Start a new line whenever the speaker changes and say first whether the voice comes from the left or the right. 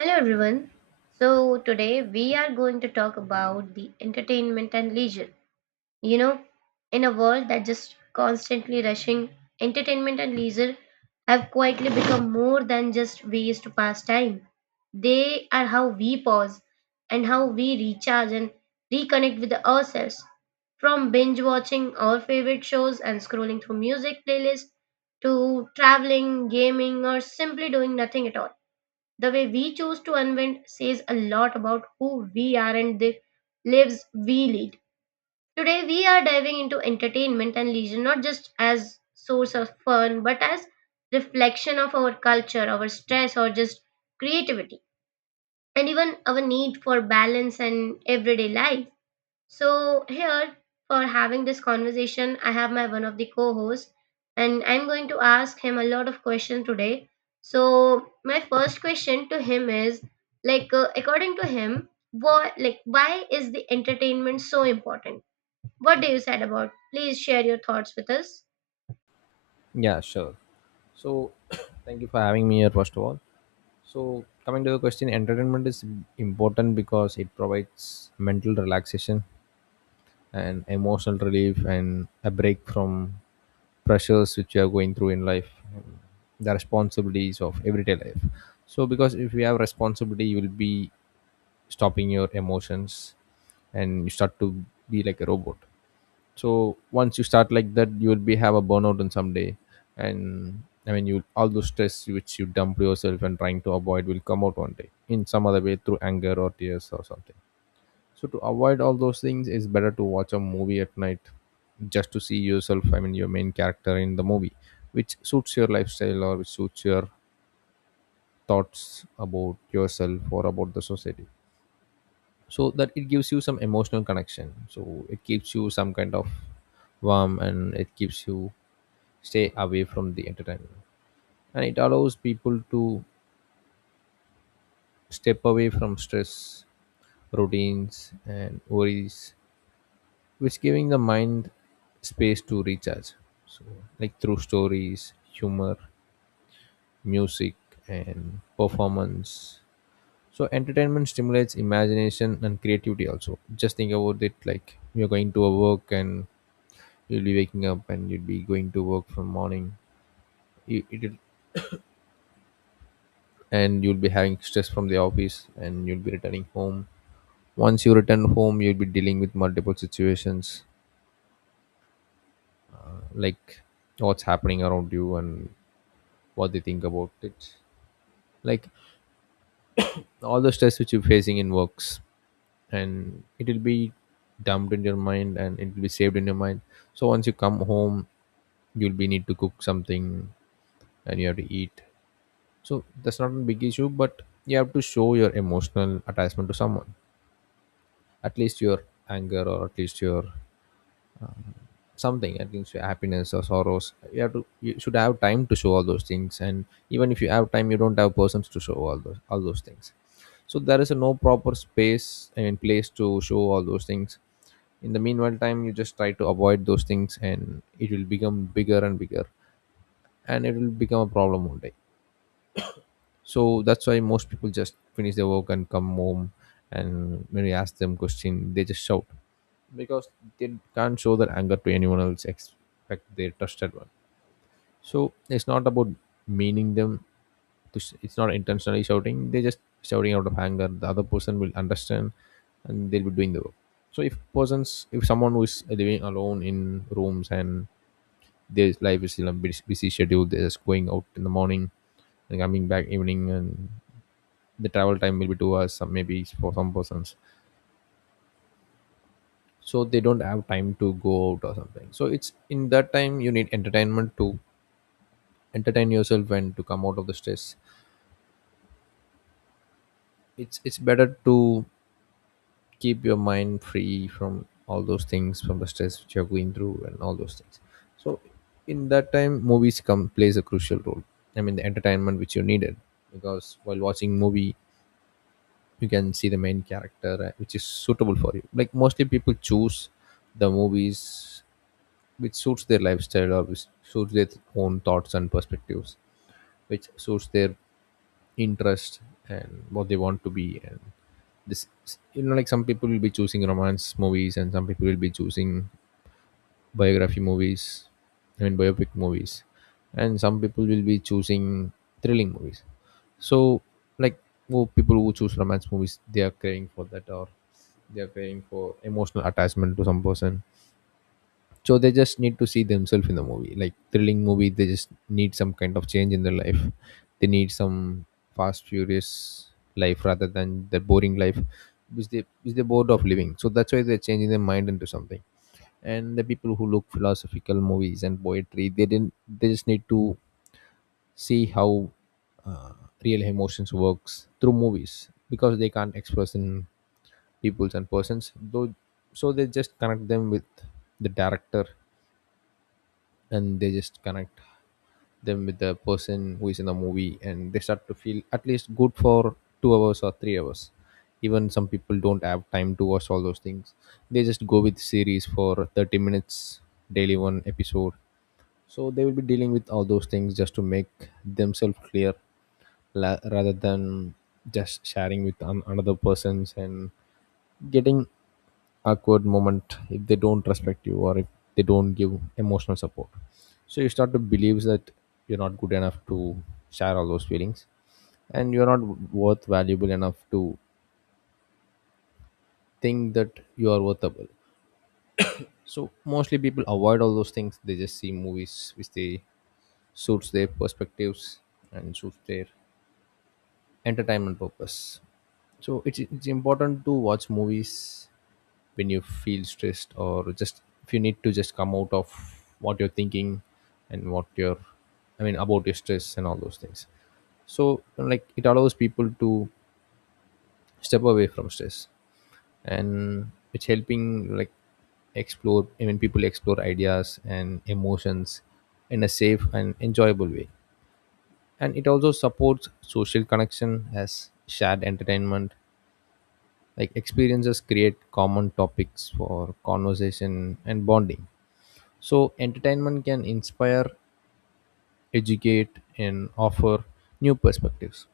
right: Hello everyone. So, today we are going to talk about the entertainment and leisure. You know, in a world that just constantly rushing, entertainment and leisure have quietly become more than just ways to pass time. They are how we pause and how we recharge and reconnect with ourselves. From binge watching our favorite shows and scrolling through music playlists to traveling, gaming, or simply doing nothing at all, the way we choose to unwind says a lot about who we are and the lives we lead. Today, we are diving into entertainment and leisure not just as source of fun, but as reflection of our culture, our stress, or just creativity, and even our need for balance and everyday life. So here for having this conversation, I have my one of the co-hosts, and I'm going to ask him a lot of questions today. So my first question to him is like, according to him, what, like, why is the entertainment so important? What do you said about? Please share your thoughts with us.
left: Yeah, sure. So, thank you for having me here, first of all. So, coming to the question, entertainment is important because it provides mental relaxation and emotional relief and a break from pressures which you are going through in life, and the responsibilities of everyday life. So, because if you have responsibility, you will be stopping your emotions and you start to be like a robot. So once you start like that you will be have a burnout on some day. And I mean you all those stress which you dump yourself and trying to avoid will come out one day in some other way through anger or tears or something. So to avoid all those things, it's better to watch a movie at night, just to see yourself, I mean your main character in the movie, which suits your lifestyle or which suits your thoughts about yourself or about the society, so that it gives you some emotional connection, so it gives you some kind of warm and it gives you stay away from the entertainment. And it allows people to step away from stress, routines and worries, which giving the mind space to recharge. So, like, through stories, humor, music, and performance, so entertainment stimulates imagination and creativity. Also, just think about it, like you're going to a work and you'll be waking up and you'll be going to work from morning. It, and you'll be having stress from the office and you'll be returning home. Once you return home you'll be dealing with multiple situations, like what's happening around you and what they think about it, like all the stress which you're facing in works, and it will be dumped in your mind and it will be saved in your mind. So once you come home you'll be need to cook something and you have to eat. So that's not a big issue, but you have to show your emotional attachment to someone, at least your anger, or at least your something, at least your happiness or sorrows. You have to, you should have time to show all those things. And even if you have time you don't have persons to show all those things. So there is a no proper space and place to show all those things. In the meanwhile time, you just try to avoid those things and it will become bigger and bigger, and it will become a problem one day. So that's why most people just finish their work and come home, and when we ask them question they just shout, because they can't show their anger to anyone else except their trusted one. So it's not about meaning them to it's not intentionally shouting, they just shouting out of anger. The other person will understand and they'll be doing the work. So if persons, if someone who is living alone in rooms, and their life is still a busy schedule, they're just going out in the morning and coming back evening, and the travel time will be 2 hours some, maybe for some persons. So they don't have time to go out or something, so it's in that time you need entertainment to entertain yourself and to come out of the stress. It's better to keep your mind free from all those things, from the stress which you're going through and all those things. So in that time movies come plays a crucial role, I mean the entertainment which you needed. Because while watching movie you can see the main character, which is suitable for you, like mostly people choose the movies which suits their lifestyle or which suits their own thoughts and perspectives, which suits their interest and what they want to be. And this, like, some people will be choosing romance movies and some people will be choosing biography movies, I mean biopic movies, and some people will be choosing thrilling movies. So, like, who people who choose romance movies, they are craving for that, or they are craving for emotional attachment to some person. So they just need to see themselves in the movie. Like thrilling movie, they just need some kind of change in their life, they need some fast furious life rather than the boring life which they which they're bored of living. So that's why they're changing their mind into something. And the people who look philosophical movies and poetry, they didn't, they just need to see how uh, real emotions works through movies, because they can't express in peoples and persons though. So they just connect them with the director, and they just connect them with the person who is in the movie, and they start to feel at least good for 2 hours or 3 hours. Even some people don't have time to watch all those things, they just go with series for 30 minutes, daily one episode. So they will be dealing with all those things just to make themselves clear, rather than just sharing with another persons, and getting awkward moment if they don't respect you, or if they don't give emotional support. So you start to believe that you're not good enough to share all those feelings, and you're not worth valuable enough to think that you are worthable. So mostly people avoid all those things, they just see movies which they suits their perspectives and suits their entertainment purpose. So it's important to watch movies when you feel stressed, or just if you need to just come out of what you're thinking and what you're, I mean about your stress and all those things. So, like, it allows people to step away from stress, and it's helping like explore, I mean people explore ideas and emotions in a safe and enjoyable way. And it also supports social connection, as shared entertainment like experiences create common topics for conversation and bonding. So entertainment can inspire, educate and offer new perspectives.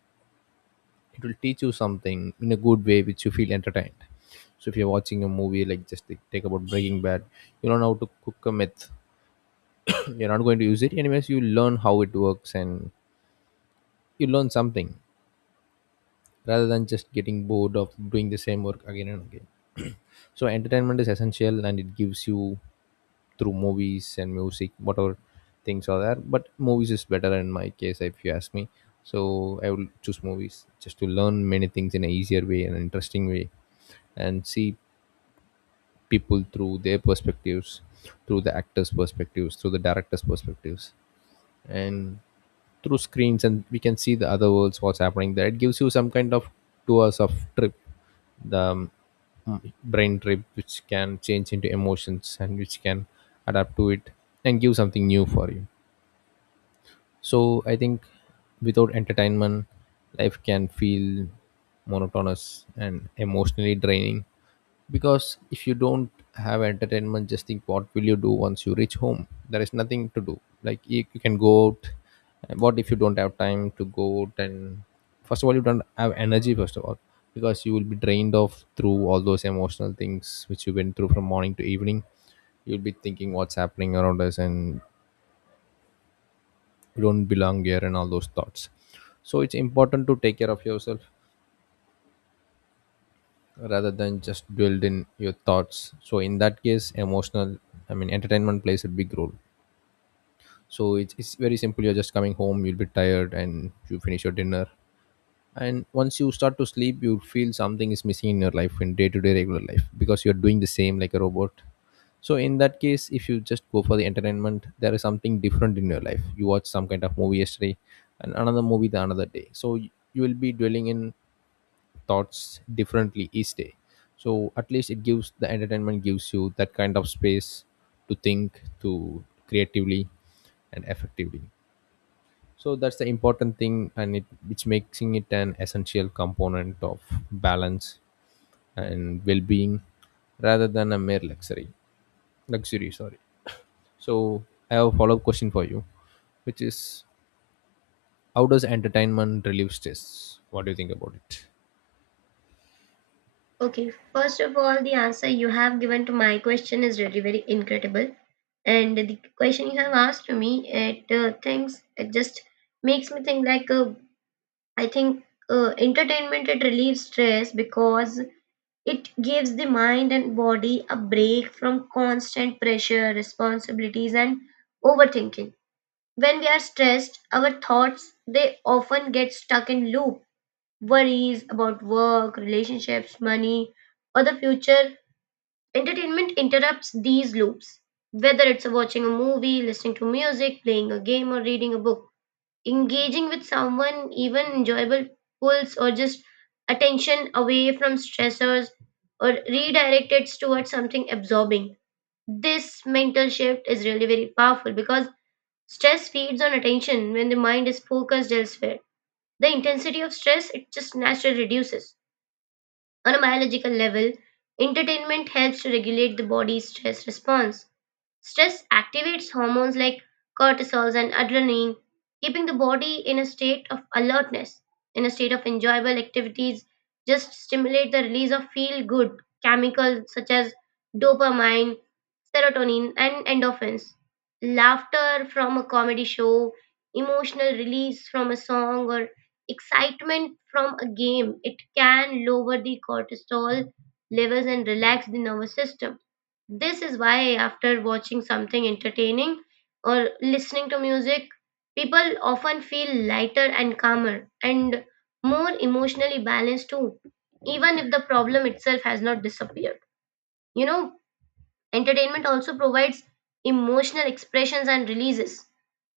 left: It will teach you something in a good way which you feel entertained. So if you're watching a movie, like, just take about Breaking Bad, you learn how to cook a myth. You're not going to use it anyways, you learn how it works and you learn something, rather than just getting bored of doing the same work again and again. So entertainment is essential, and it gives you, through movies and music, whatever things are there, but movies is better in my case if you ask me. So I will choose movies just to learn many things in an easier way and an interesting way, and see people through their perspectives, through the actors perspectives, through the directors perspectives, and through screens and we can see the other worlds what's happening there. It gives you some kind of tours of trip, the brain trip, which can change into emotions and which can adapt to it and give something new for you. So I think without entertainment, life can feel monotonous and emotionally draining. Because if you don't have entertainment, just think, what will you do once you reach home? There is nothing to do. Like you can go out. And what if you don't have time to go out? And first of all, you don't have energy, first of all, because you will be drained off through all those emotional things which you went through from morning to evening. You'll be thinking what's happening around us, and you don't belong here, and all those thoughts. So it's important to take care of yourself, rather than just dwelled in your thoughts. So in that case emotional, I mean entertainment plays a big role. So it's very simple, you're just coming home, you'll be tired and you finish your dinner. And once you start to sleep you feel something is missing in your life, in day-to-day regular life, because you're doing the same like a robot. So in that case if you just go for the entertainment there is something different in your life. You watch some kind of movie yesterday and another movie the another day, so you will be dwelling in thoughts differently each day. So at least it gives, the entertainment gives you that kind of space to think, to creatively and effectively. So that's the important thing, and it which making it an essential component of balance and well-being, rather than a mere luxury. Luxury, sorry. So I have a follow-up question for you, which is, how does entertainment relieve stress? What do you think about it?
right: Okay, first of all, the answer you have given to my question is really very incredible, and the question you have asked to me, it things it just makes me think like I think entertainment it relieves stress because it gives the mind and body a break from constant pressure, responsibilities, and overthinking. When we are stressed, our thoughts they often get stuck in loop. Worries about work, relationships, money, or the future. Entertainment interrupts these loops. Whether it's watching a movie, listening to music, playing a game, or reading a book, engaging with someone, even enjoyable, pulls or just attention away from stressors or redirect it towards something absorbing. This mental shift is really very powerful because stress feeds on attention when the mind is focused elsewhere. The intensity of stress it just naturally reduces. On a biological level, entertainment helps to regulate the body's stress response. Stress activates hormones like cortisols and adrenaline, keeping the body in a state of alertness. In a state of enjoyable activities, just stimulate the release of feel good chemicals such as dopamine, serotonin, and endorphins. Laughter from a comedy show, emotional release from a song, or excitement from a game, it can lower the cortisol levels and relax the nervous system. This is why, after watching something entertaining or listening to music, people often feel lighter and calmer and more emotionally balanced too, even if the problem itself has not disappeared. You know, entertainment also provides emotional expressions and releases.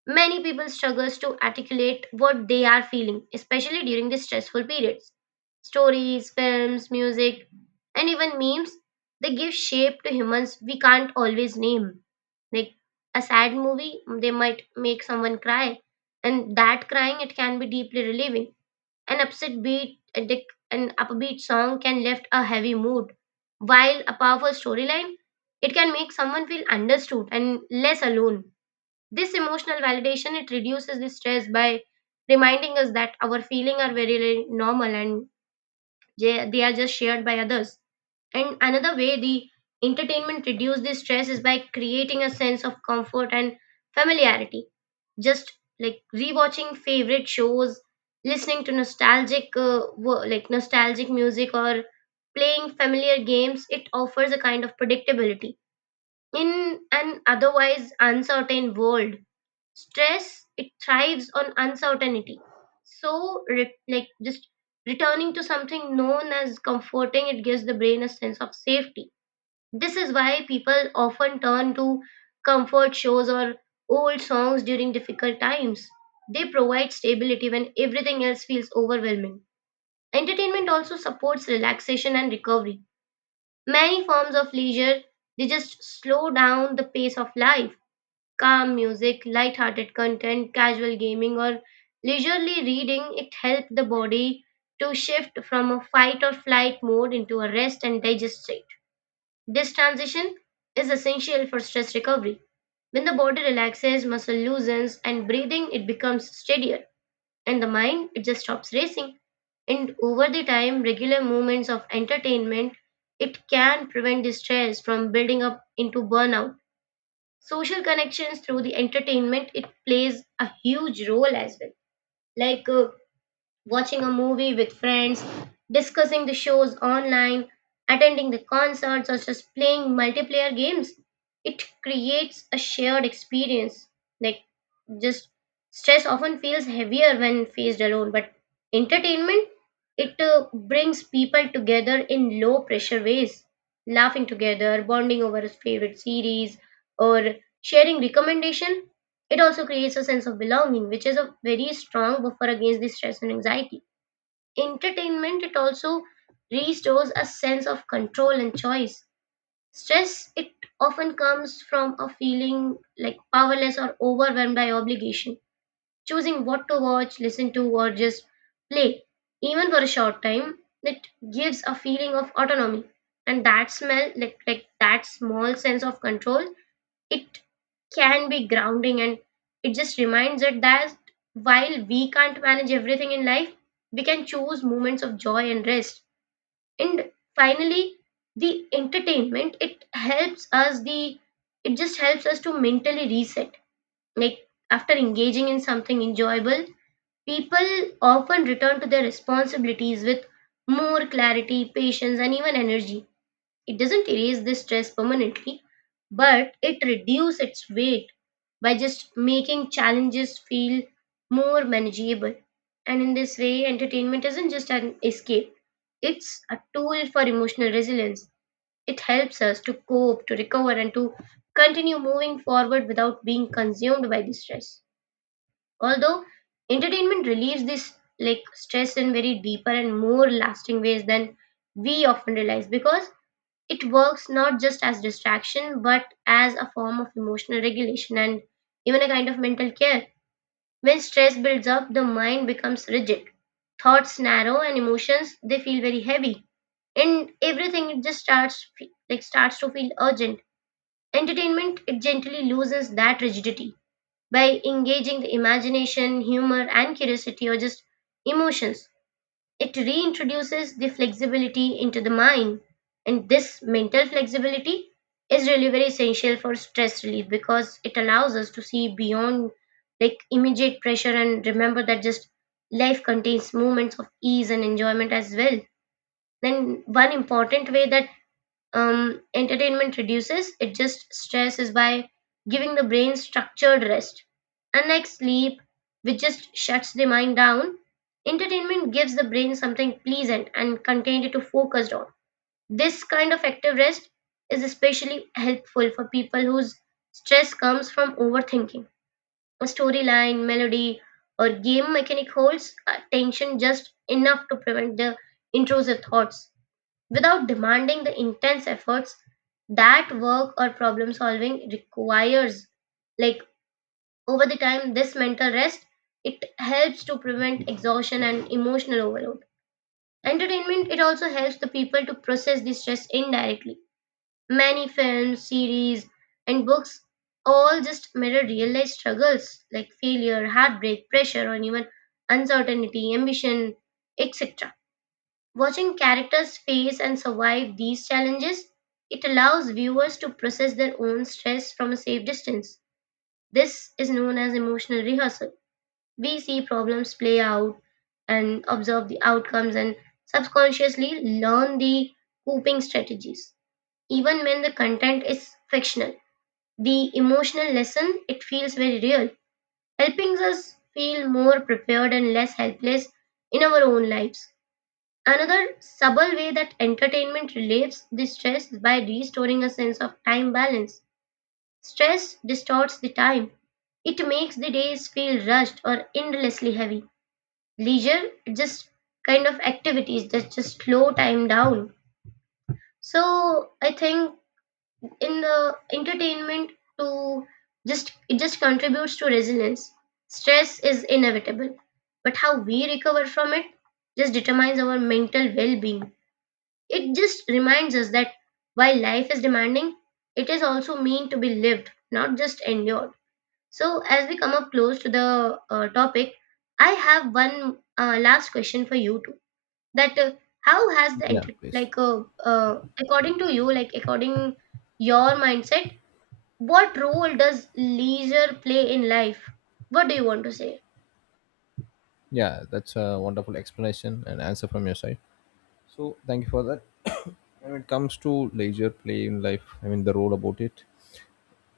right: Many people struggles to articulate what they are feeling, especially during the stressful periods. Stories, films, music, and even memes, they give shape to humans we can't always name. Like a sad movie, they might make someone cry, and that crying it can be deeply relieving. An upset beat, an upbeat song can lift a heavy mood, while a powerful storyline, it can make someone feel understood and less alone. This emotional validation it reduces the stress by reminding us that our feelings are very, very normal and they are just shared by others. And another way the entertainment reduces the stress is by creating a sense of comfort and familiarity. Just like rewatching favorite shows, listening to nostalgic like nostalgic music or playing familiar games, it offers a kind of predictability in an otherwise uncertain world. Stress it thrives on uncertainty, so like just returning to something known as comforting it gives the brain a sense of safety. This is why people often turn to comfort shows or old songs during difficult times. They provide stability when everything else feels overwhelming. Entertainment also supports relaxation and recovery. Many forms of leisure they just slow down the pace of life. Calm music, light-hearted content, casual gaming, or leisurely reading, it helps the body to shift from a fight or flight mode into a rest and digest state. This transition is essential for stress recovery. When the body relaxes, muscle loosens, and breathing it becomes steadier, and the mind it just stops racing. And over the time, regular moments of entertainment it can prevent the stress from building up into burnout. Social connections through the entertainment it plays a huge role as well, like watching a movie with friends, discussing the shows online, attending the concerts, or just playing multiplayer games. It creates a shared experience. Like, just stress often feels heavier when faced alone, but entertainment, it brings people together in low pressure ways. Laughing together, bonding over a favorite series, or sharing recommendation, it also creates a sense of belonging, which is a very strong buffer against the stress and anxiety. Entertainment, it also restores a sense of control and choice. Stress, it often comes from a feeling like powerless or overwhelmed by obligation. Choosing what to watch, listen to, or just play, even for a short time, it gives a feeling of autonomy. And that smell, like that small sense of control, it can be grounding and it just reminds us that while we can't manage everything in life, we can choose moments of joy and rest. And finally, the entertainment it helps us, the it just helps us to mentally reset. Like, after engaging in something enjoyable, people often return to their responsibilities with more clarity, patience, and even energy. It doesn't erase the stress permanently, but it reduces its weight by just making challenges feel more manageable. And in this way, entertainment isn't just an escape, it's a tool for emotional resilience. It helps us to cope, to recover, and to continue moving forward without being consumed by the stress. Although entertainment relieves this like stress in very deeper and more lasting ways than we often realize, because it works not just as distraction, but as a form of emotional regulation and even a kind of mental care. When stress builds up, the mind becomes rigid. Thoughts narrow and emotions they feel very heavy. And everything it just like starts to feel urgent. Entertainment it gently loses that rigidity by engaging the imagination, humor and curiosity or just emotions. It reintroduces the flexibility into the mind, and this mental flexibility is really very essential for stress relief because it allows us to see beyond like immediate pressure and remember that just life contains moments of ease and enjoyment as well. Then, one important way that entertainment reduces, it just stresses by giving the brain structured rest. Unlike sleep, which just shuts the mind down, entertainment gives the brain something pleasant and contained to focus on. This kind of active rest is especially helpful for people whose stress comes from overthinking. A storyline, melody, or game mechanic holds attention just enough to prevent the intrusive thoughts without demanding the intense efforts that work or problem solving requires. Like, over the time this mental rest it helps to prevent exhaustion and emotional overload. Entertainment it also helps the people to process the stress indirectly. Many films, series, and books all just mirror real life struggles like failure, heartbreak, pressure, or even uncertainty, ambition, etc. Watching characters face and survive these challenges, it allows viewers to process their own stress from a safe distance. This is known as emotional rehearsal. We see problems play out and observe the outcomes and subconsciously learn the coping strategies. Even when the content is fictional, the emotional lesson it feels very real, helping us feel more prepared and less helpless in our own lives. Another subtle way that entertainment relieves the stress is by restoring a sense of time balance. Stress distorts the time. It makes the days feel rushed or endlessly heavy. Leisure just kind of activities that just slow time down. So I think in the entertainment to just it just contributes to resilience. Stress is inevitable, but how we recover from it just determines our mental well-being. It just reminds us that while life is demanding, it is also meant to be lived, not just endured. So, as we come up close to the topic, I have one last question for you too. That how has the
left: Yeah,
right: enter-
left: please.
right: like according to you, like according your mindset, what role does leisure play in life? What do you want to say?
left: Yeah, that's a wonderful explanation and answer from your side, so thank you for that. When it comes to leisure play in life, I mean the role about it,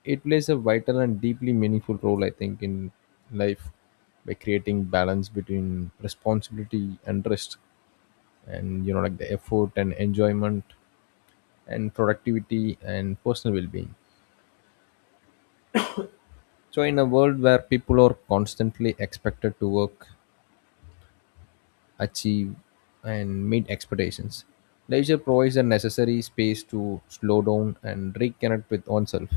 left: it plays a vital and deeply meaningful role, I think, in life, by creating balance between responsibility and rest, and like the effort and enjoyment and productivity and personal well-being. So in a world where people are constantly expected to work, achieve, and meet expectations, leisure provides a necessary space to slow down and reconnect with oneself.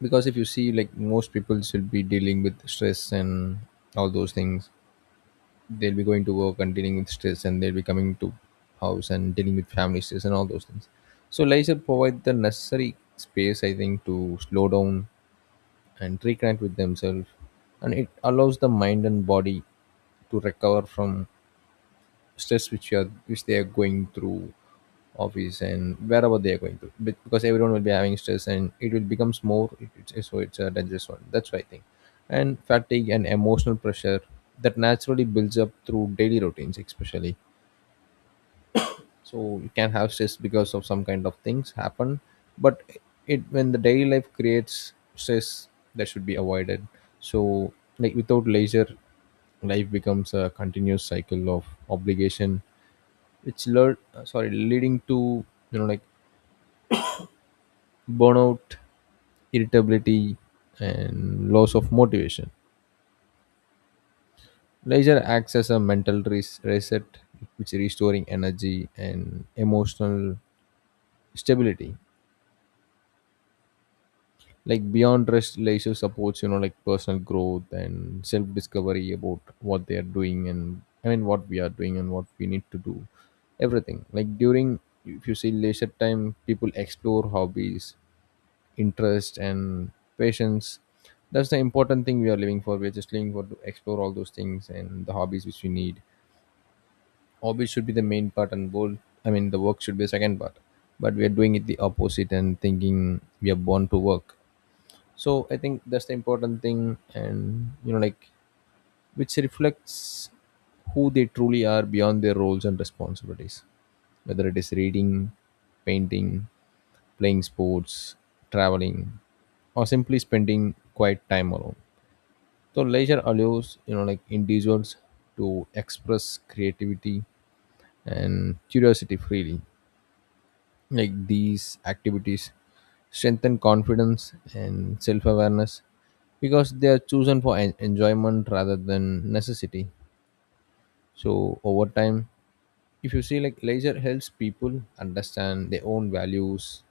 left: Because if you see like most people should be dealing with stress and all those things, they'll be going to work and dealing with stress, and they'll be coming to house and dealing with family stress and all those things. So leisure provide the necessary space, I think, to slow down and reconnect with themselves, and it allows the mind and body to recover from stress, which they are going through office and wherever they are going because everyone will be having stress and it will becomes more, so it's a dangerous one, that's why I think, and fatigue and emotional pressure that naturally builds up through daily routines especially. So you can have stress because of some kind of things happen, but it when the daily life creates stress, that should be avoided. So like without leisure, life becomes a continuous cycle of obligation, which lead sorry leading to like burnout, irritability, and loss of motivation. Leisure acts as a mental reset, which restoring energy and emotional stability. Like beyond rest, leisure supports like personal growth and self discovery about what they are doing, and I mean what we are doing and what we need to do, everything like during, if you see leisure time, people explore hobbies, interest, and patience. That's the important thing we are living for, we're just living for to explore all those things and the hobbies which we need. Hobbies should be the main part and goal, I mean the work should be the second part, but we are doing it the opposite and thinking we are born to work. So I think that's the important thing, and like which reflects who they truly are beyond their roles and responsibilities. Whether it is reading, painting, playing sports, traveling, or simply spending quiet time alone. So leisure allows like individuals to express creativity and curiosity freely. Like these activities strengthen confidence and self awareness because they are chosen for enjoyment rather than necessity. So over time, if you see like leisure helps people understand their own values,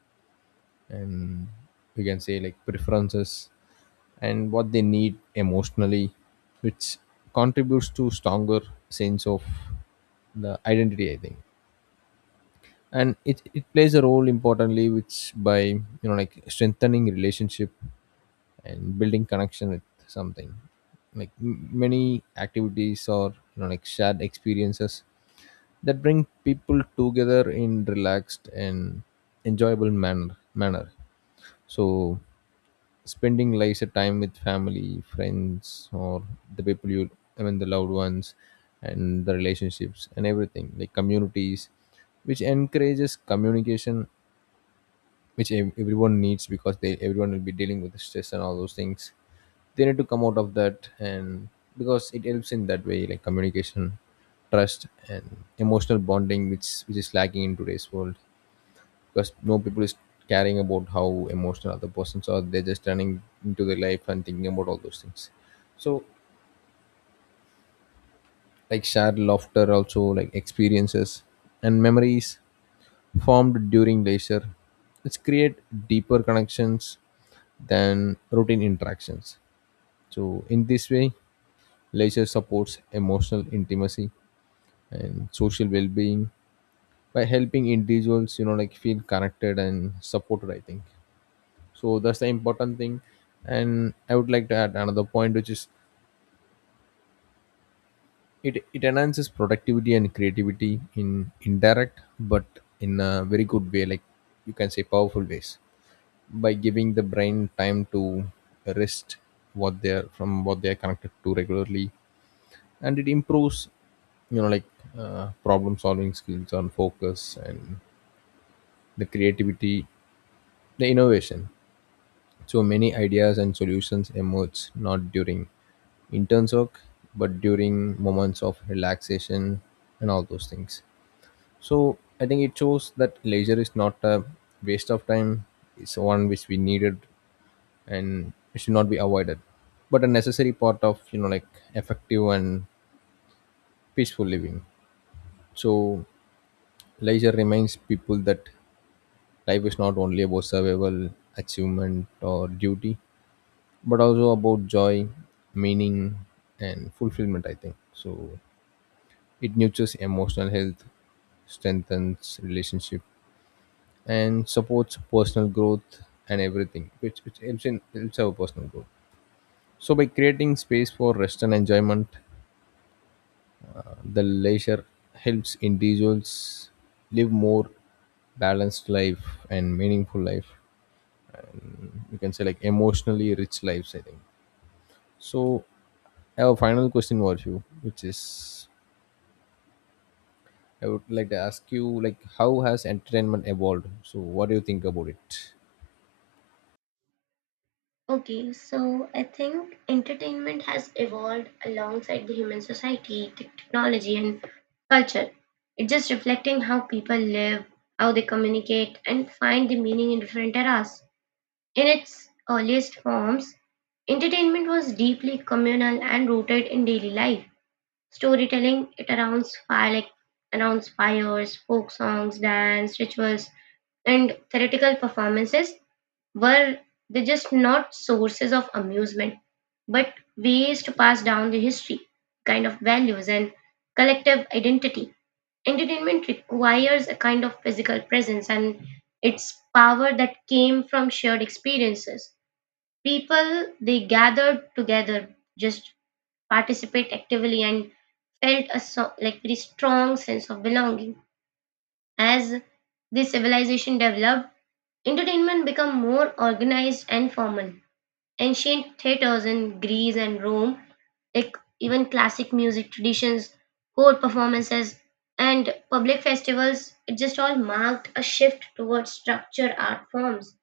left: and we can say like preferences and what they need emotionally, which contributes to stronger sense of the identity, I think. And it plays a role importantly, which by like strengthening relationship and building connection with something, like many activities or like shared experiences that bring people together in relaxed and enjoyable manner. So spending like a time with family friends or the people you I mean the loved ones, and the relationships and everything like communities, which encourages communication, which everyone needs because they everyone will be dealing with the stress and all those things. They need to come out of that, and because it helps in that way like communication, trust, and emotional bonding, which is lacking in today's world, because no people is caring about how emotional other persons are, they're just running into their life and thinking about all those things. So like shared laughter, also like experiences and memories formed during leisure, which create deeper connections than routine interactions. So in this way, leisure supports emotional intimacy and social well-being by helping individuals, like feel connected and supported. I think so. That's the important thing, and I would like to add another point, which is it enhances productivity and creativity in indirect, but in a very good way, like you can say, powerful ways, by giving the brain time to rest what they're from what they're connected to regularly, and it improves like problem solving skills on focus and the creativity, the innovation. So many ideas and solutions emerge not during intense work, but during moments of relaxation and all those things. So I think it shows that leisure is not a waste of time, it's one which we needed, and it should not be avoided, but a necessary part of like effective and peaceful living. So leisure reminds people that life is not only about survival, achievement, or duty, but also about joy, meaning, and fulfillment, I think so. It nurtures emotional health, strengthens relationship, and supports personal growth, and everything which helps our personal growth. So by creating space for rest and enjoyment, the leisure helps individuals live more balanced life and meaningful life. You can say like emotionally rich lives, I think. So I have a final question for you, which is I would like to ask you like how has entertainment evolved? So what do you think about it?
right: Okay, so I think entertainment has evolved alongside the human society, technology, and culture. It's just reflecting how people live, how they communicate, and find the meaning in different eras. In its earliest forms, entertainment was deeply communal and rooted in daily life. Storytelling it arounds fire like around fires, folk songs, dance, rituals, and theatrical performances were they just not sources of amusement, but ways to pass down the history, kind of values, and collective identity. Entertainment requires a kind of physical presence and its power that came from shared experiences. People, they gathered together, just participate actively and felt a so, like very strong sense of belonging. As this civilization developed, entertainment became more organized and formal. Ancient theaters in Greece and Rome, like even classic music traditions, choral performances, and public festivals, it just all marked a shift towards structured art forms.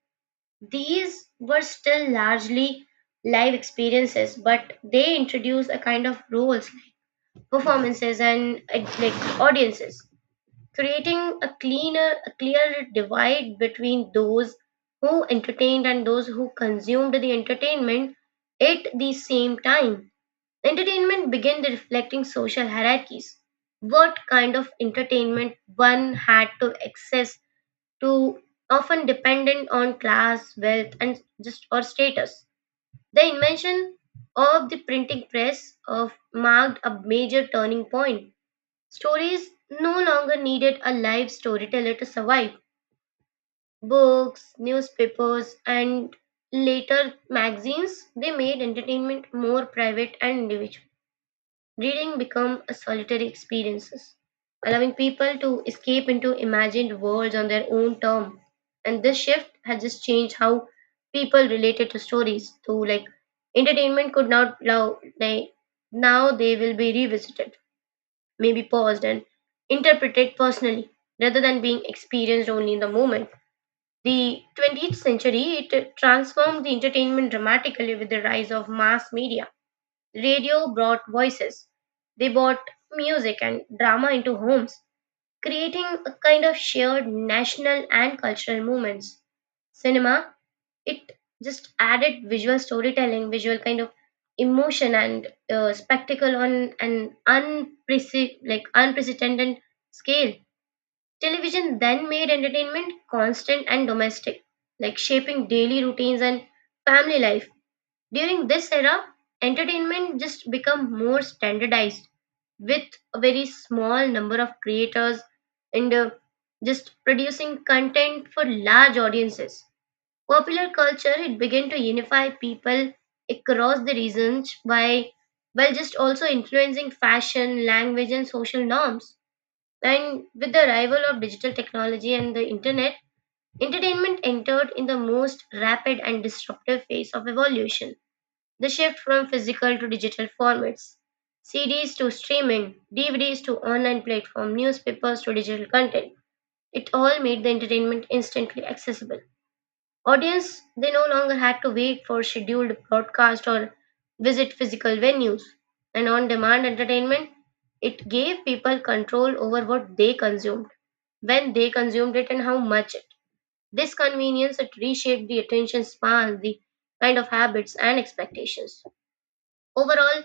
right: These were still largely live experiences, but they introduced a kind of roles, performances, and like audiences, creating a clear divide between those who entertained and those who consumed the entertainment. At the same time, entertainment began reflecting social hierarchies. What kind of entertainment one had to access to often dependent on class, wealth, and just or status. The invention of the printing press of marked a major turning point. Stories no longer needed a live storyteller to survive. Books, newspapers, and later magazines, they made entertainment more private and individual. Reading became a solitary experience, allowing people to escape into imagined worlds on their own term. And this shift has just changed how people related to stories. So, like entertainment could not now they will be revisited, may be paused and interpreted personally rather than being experienced only in the moment. The 20th century it transformed the entertainment dramatically with the rise of mass media. Radio brought voices. They brought music and drama into homes, creating a kind of shared national and cultural movements. Cinema it just added visual storytelling, visual kind of emotion and spectacle on an like unprecedented scale. Television then made entertainment constant and domestic, like shaping daily routines and family life. During this era, entertainment just become more standardized with a very small number of creators and just producing content for large audiences. Popular culture it began to unify people across the regions by while just also influencing fashion, language and social norms. And with the arrival of digital technology and the internet, entertainment entered in the most rapid and disruptive phase of evolution. The shift from physical to digital formats, CDs to streaming, DVDs to online platform, newspapers to digital content. It all made the entertainment instantly accessible. Audience they no longer had to wait for scheduled broadcast or visit physical venues. And on demand entertainment, it gave people control over what they consumed, when they consumed it, and how much it. This convenience it reshaped the attention span, the kind of habits and expectations. Overall,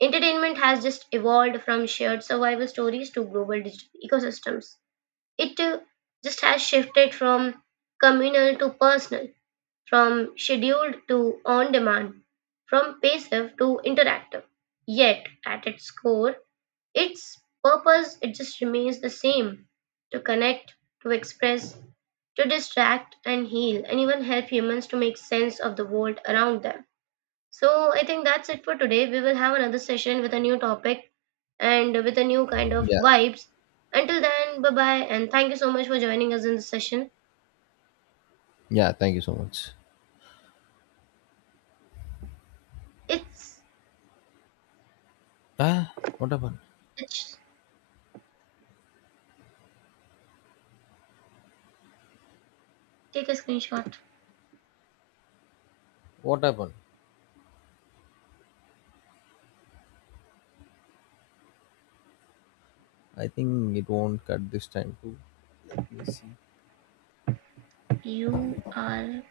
right: entertainment has just evolved from shared survival stories to global digital ecosystems. It just has shifted from communal to personal, from scheduled to on demand, from passive to interactive. Yet, at its core, its purpose it just remains the same, to connect, to express, to distract and heal, and even help humans to make sense of the world around them. So, I think that's it for today. We will have another session with a new topic and with a new kind of
left: Yeah.
right: vibes. Until then, bye bye, and thank you so much for joining us in this session.
left: Yeah, thank you so much.
right: It's,
left: Ah, what happened?
right: it's take a screenshot.
left: What happened? I think it won't cut this time too.
right: You are